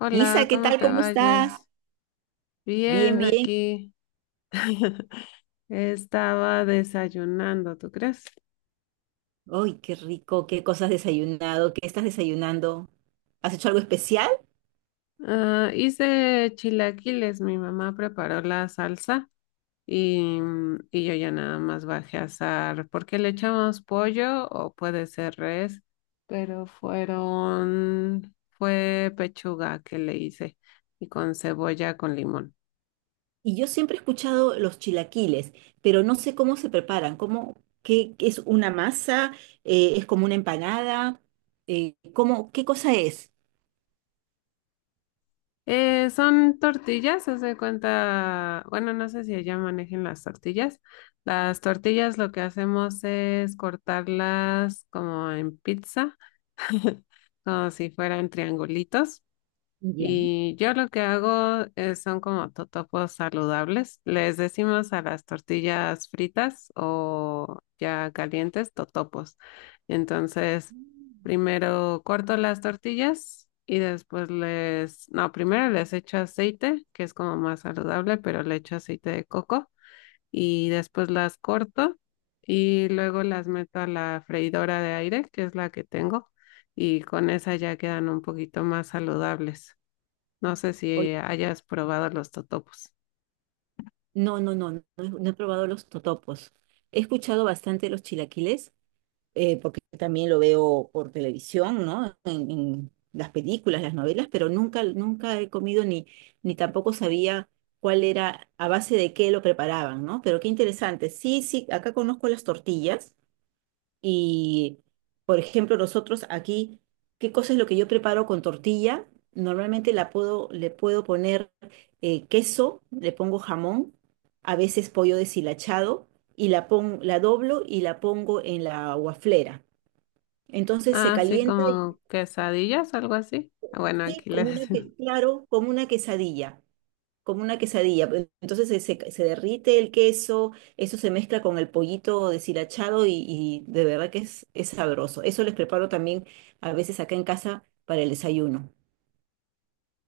Hola, Isa, ¿qué ¿cómo tal? te ¿Cómo estás? vayas? Bien, Bien, bien. aquí estaba desayunando, ¿tú crees? Ay, qué rico, qué cosas has desayunado, qué estás desayunando. ¿Has hecho algo especial? Ah, hice chilaquiles, mi mamá preparó la salsa y, y yo ya nada más bajé a asar, porque le echamos pollo o puede ser res, pero fue pechuga que le hice y con cebolla con limón. Y yo siempre he escuchado los chilaquiles, pero no sé cómo se preparan, cómo, qué, qué es una masa, es como una empanada. Cómo, qué cosa es. Son tortillas, haz de cuenta, bueno, no sé si allá manejen las tortillas. Las tortillas lo que hacemos es cortarlas como en pizza, como si fueran triangulitos. Ya. Y yo lo que hago son como totopos saludables. Les decimos a las tortillas fritas o ya calientes totopos. Entonces, primero corto las tortillas y después les, no, primero les echo aceite, que es como más saludable, pero le echo aceite de coco y después las corto y luego las meto a la freidora de aire, que es la que tengo, y con esa ya quedan un poquito más saludables. No sé Oye, si hayas probado los totopos. no, no, no, no, no he probado los totopos. He escuchado bastante los chilaquiles, porque también lo veo por televisión, ¿no? En las películas, las novelas, pero nunca, nunca he comido ni, ni tampoco sabía cuál era, a base de qué lo preparaban, ¿no? Pero qué interesante. Sí, sí, acá conozco las tortillas y, por ejemplo, nosotros aquí, ¿qué cosa es lo que yo preparo con tortilla? Normalmente le puedo poner queso, le pongo jamón, a veces pollo deshilachado y la doblo y la pongo en la guaflera. Entonces se Ah, sí, calienta, y como quesadillas, algo así. Ah, bueno, sí, aquí le decimos. Claro, como una quesadilla, como una quesadilla. Entonces se derrite el queso, eso se mezcla con el pollito deshilachado y de verdad que es sabroso. Eso les preparo también a veces acá en casa para el desayuno.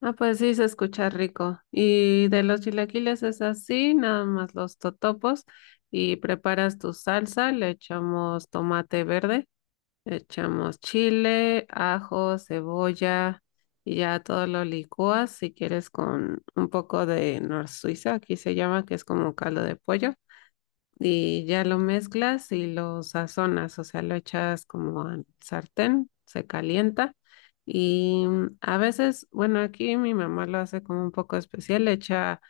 Ah, pues sí, se escucha rico. Y de los chilaquiles es así, nada más los totopos. Y preparas tu salsa, le echamos tomate verde, le echamos chile, ajo, cebolla y ya todo lo licúas si quieres con un poco de nor Suiza, aquí se llama, que es como caldo de pollo. Y ya lo mezclas y lo sazonas, o sea, lo echas como al sartén, se calienta y a veces, bueno, aquí mi mamá lo hace como un poco especial, le echa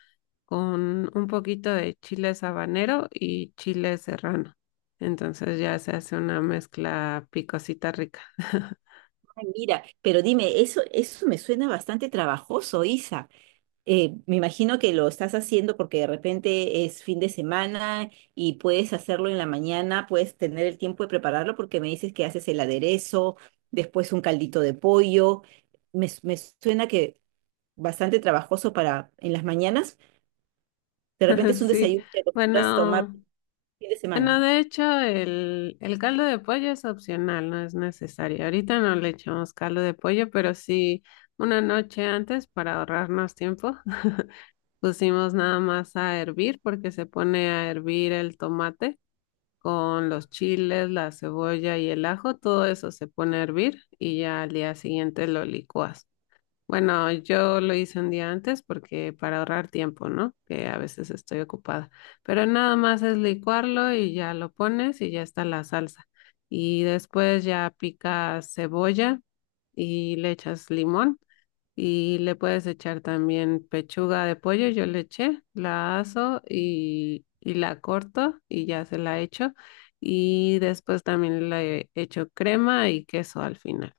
con un poquito de chile habanero y chile serrano. Entonces ya se hace una mezcla picosita rica. Ay, mira, pero dime, eso me suena bastante trabajoso, Isa. Me imagino que lo estás haciendo porque de repente es fin de semana y puedes hacerlo en la mañana, puedes tener el tiempo de prepararlo porque me dices que haces el aderezo, después un caldito de pollo. Me suena que bastante trabajoso para en las mañanas. De repente es un Sí, desayuno que acostumbras tomar bueno. un fin de semana. Bueno, de hecho, el caldo de pollo es opcional, no es necesario. Ahorita no le echamos caldo de pollo, pero sí una noche antes para ahorrarnos tiempo, pusimos nada más a hervir porque se pone a hervir el tomate con los chiles, la cebolla y el ajo, todo eso se pone a hervir y ya al día siguiente lo licuas. Bueno, yo lo hice un día antes porque para ahorrar tiempo, ¿no? Que a veces estoy ocupada. Pero nada más es licuarlo y ya lo pones y ya está la salsa. Y después ya picas cebolla y le echas limón y le puedes echar también pechuga de pollo. Yo le eché, la aso y la corto y ya se la echo. Y después también le echo crema y queso al final.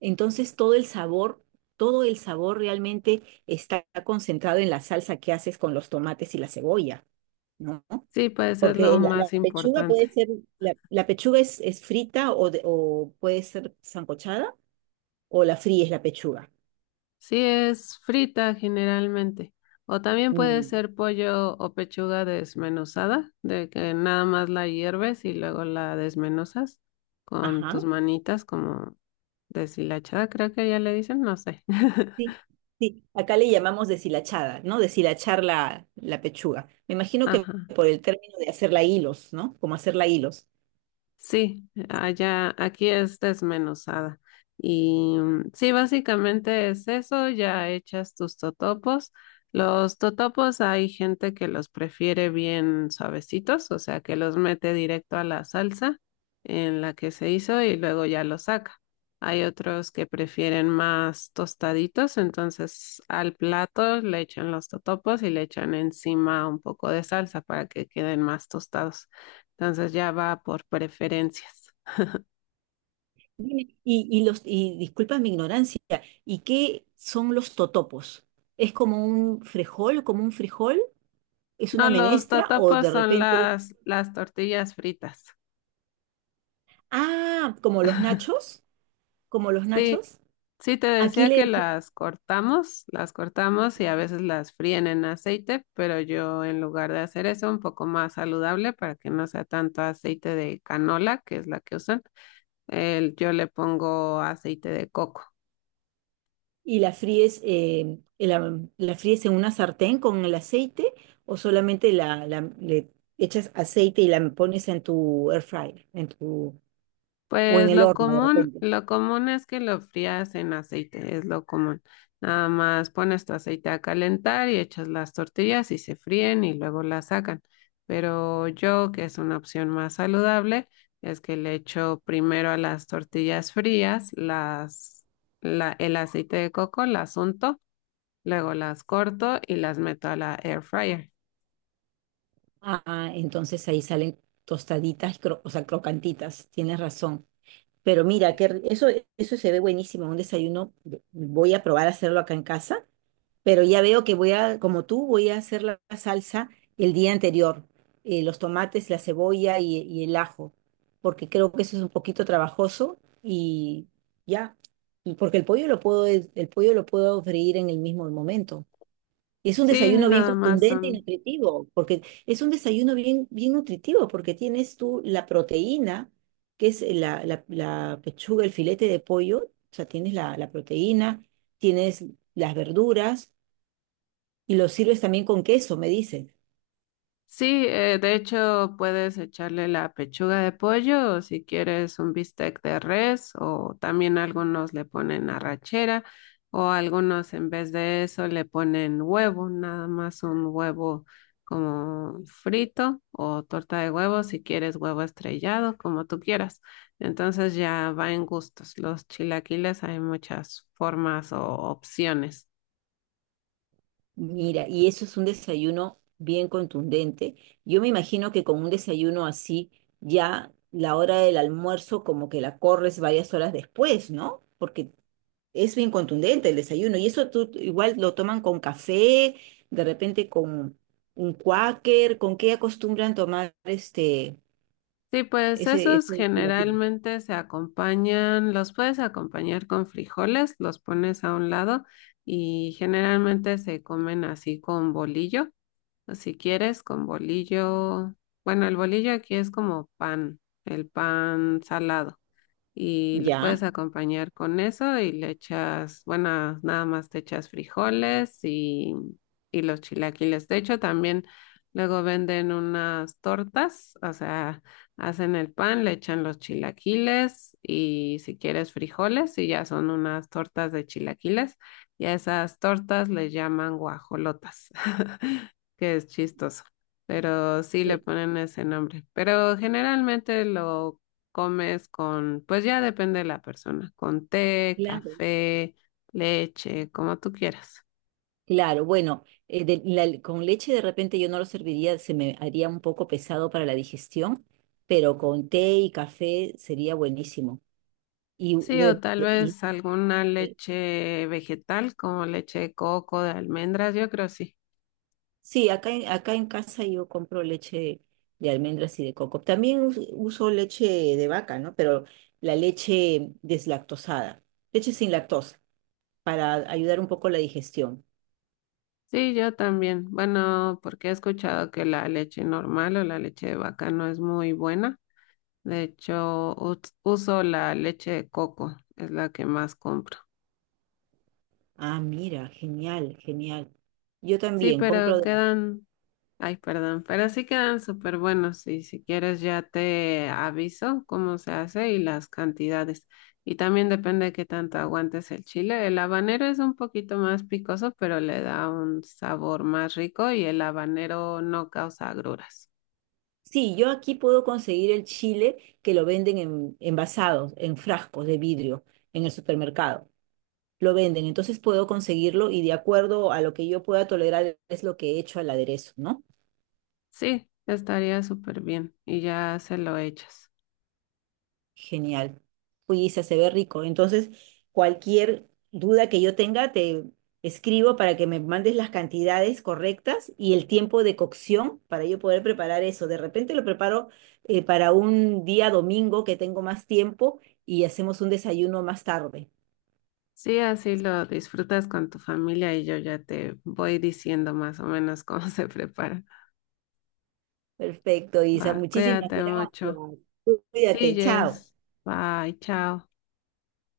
Entonces todo el sabor realmente está concentrado en la salsa que haces con los tomates y la cebolla, ¿no? Sí, pues es lo Porque la más pechuga importante. puede ser, la pechuga es frita o puede ser sancochada o la fríes la pechuga. Sí, es frita generalmente. O también puede Mm. ser pollo o pechuga desmenuzada, de que nada más la hierves y luego la desmenuzas con Ajá, tus manitas como deshilachada, creo que ya le dicen, no sé. sí, sí. Acá le llamamos deshilachada, ¿no? Deshilachar la pechuga. Me imagino que Ajá. por el término de hacerla hilos, ¿no? Como hacerla hilos. Sí, allá, aquí es desmenuzada. Y sí, básicamente es eso, ya echas tus totopos. Los totopos hay gente que los prefiere bien suavecitos, o sea, que los mete directo a la salsa en la que se hizo y luego ya los saca. Hay otros que prefieren más tostaditos, entonces al plato le echan los totopos y le echan encima un poco de salsa para que queden más tostados. Entonces ya va por preferencias. Dime, y los, y disculpa mi ignorancia, ¿y qué son los totopos? ¿Es como un frijol, como un frijol? ¿Es No, una los menestra o totopos de son repente es, las tortillas fritas. ah, como los nachos? Como los Sí, nachos. sí te Aquí decía le que decimos, las cortamos y a veces las fríen en aceite, pero yo en lugar de hacer eso un poco más saludable para que no sea tanto aceite de canola, que es la que usan, yo le pongo aceite de coco. y la fríes, la fríes en una sartén con el aceite o solamente le echas aceite y la pones en tu air fryer, en tu, o en Pues el horno de repente. lo común es que lo frías en aceite, es lo común. Nada más pones tu aceite a calentar y echas las tortillas y se fríen y luego las sacan. Pero yo, que es una opción más saludable, es que le echo primero a las tortillas frías, el aceite de coco, las unto, luego las corto y las meto a la air fryer. Ah, entonces ahí salen tostaditas, o sea, crocantitas, tienes razón. Pero mira, que eso se ve buenísimo, un desayuno. Voy a probar a hacerlo acá en casa, pero ya veo que voy a, como tú, voy a hacer la salsa el día anterior, los tomates, la cebolla y el ajo, porque creo que eso es un poquito trabajoso y ya, y porque el pollo lo puedo, el pollo lo puedo freír en el mismo momento. Es un Sí, desayuno bien nada más contundente y son. nutritivo, porque es un desayuno bien, bien nutritivo, porque tienes tú la proteína, que es la pechuga, el filete de pollo, o sea, tienes la proteína, tienes las verduras, y lo sirves también con queso, me dice. Sí, de hecho puedes echarle la pechuga de pollo o si quieres un bistec de res o también algunos le ponen arrachera o algunos en vez de eso le ponen huevo, nada más un huevo como frito o torta de huevo si quieres huevo estrellado, como tú quieras. Entonces ya va en gustos. Los chilaquiles hay muchas formas o opciones. Mira, y eso es un desayuno bien contundente. Yo me imagino que con un desayuno así, ya la hora del almuerzo como que la corres varias horas después, ¿no? Porque es bien contundente el desayuno. Y eso tú igual lo toman con café, de repente con un cuáquer, ¿con qué acostumbran tomar este, Sí, pues ese, esos ese chilaquiles? generalmente se acompañan, los puedes acompañar con frijoles, los pones a un lado y generalmente se comen así con bolillo, o si quieres con bolillo, bueno, el bolillo aquí es como pan, el pan salado y lo Ya. puedes acompañar con eso y le echas, bueno, nada más te echas frijoles y los chilaquiles. De hecho, también luego venden unas tortas, o sea, hacen el pan, le echan los chilaquiles y si quieres frijoles y ya son unas tortas de chilaquiles y a esas tortas les llaman guajolotas, que es chistoso. Pero sí le Eh, ponen ese nombre. Pero generalmente lo comes con, pues ya depende de la persona, con té, claro. café, leche, como tú quieras. Claro, bueno, con leche de repente yo no lo serviría, se me haría un poco pesado para la digestión, pero con té y café sería buenísimo. Y, Sí, o tal y- vez alguna eh, leche vegetal, como leche de coco, de almendras, yo creo sí. sí, acá en casa yo compro leche de almendras y de coco. También uso leche de vaca, ¿no? Pero la leche deslactosada, leche sin lactosa, para ayudar un poco la digestión. Sí, yo también. Bueno, porque he escuchado que la leche normal o la leche de vaca no es muy buena. De hecho, uso la leche de coco, es la que más compro. Ah, mira, genial, genial. Yo Sí, también pero compro de la quedan. Ay, perdón, pero sí quedan súper buenos y si quieres ya te aviso cómo se hace y las cantidades. Y también depende de qué tanto aguantes el chile. El habanero es un poquito más picoso, pero le da un sabor más rico y el habanero no causa agruras. sí, yo aquí puedo conseguir el chile que lo venden en, envasados, en frascos de vidrio, en el supermercado. Lo venden, entonces puedo conseguirlo y de acuerdo a lo que yo pueda tolerar es lo que he hecho al aderezo, ¿no? Sí, estaría súper bien y ya se lo echas. Genial. Uy, Isa, se ve rico. Entonces, cualquier duda que yo tenga, te escribo para que me mandes las cantidades correctas y el tiempo de cocción para yo poder preparar eso. De repente lo preparo, para un día domingo que tengo más tiempo y hacemos un desayuno más tarde. Sí, así lo disfrutas con tu familia y yo ya te voy diciendo más o menos cómo se prepara. Perfecto, Isa. Va, Muchísimas cuídate mucho. gracias. Sí, Cuídate. Chao. Jess. Bye, chao.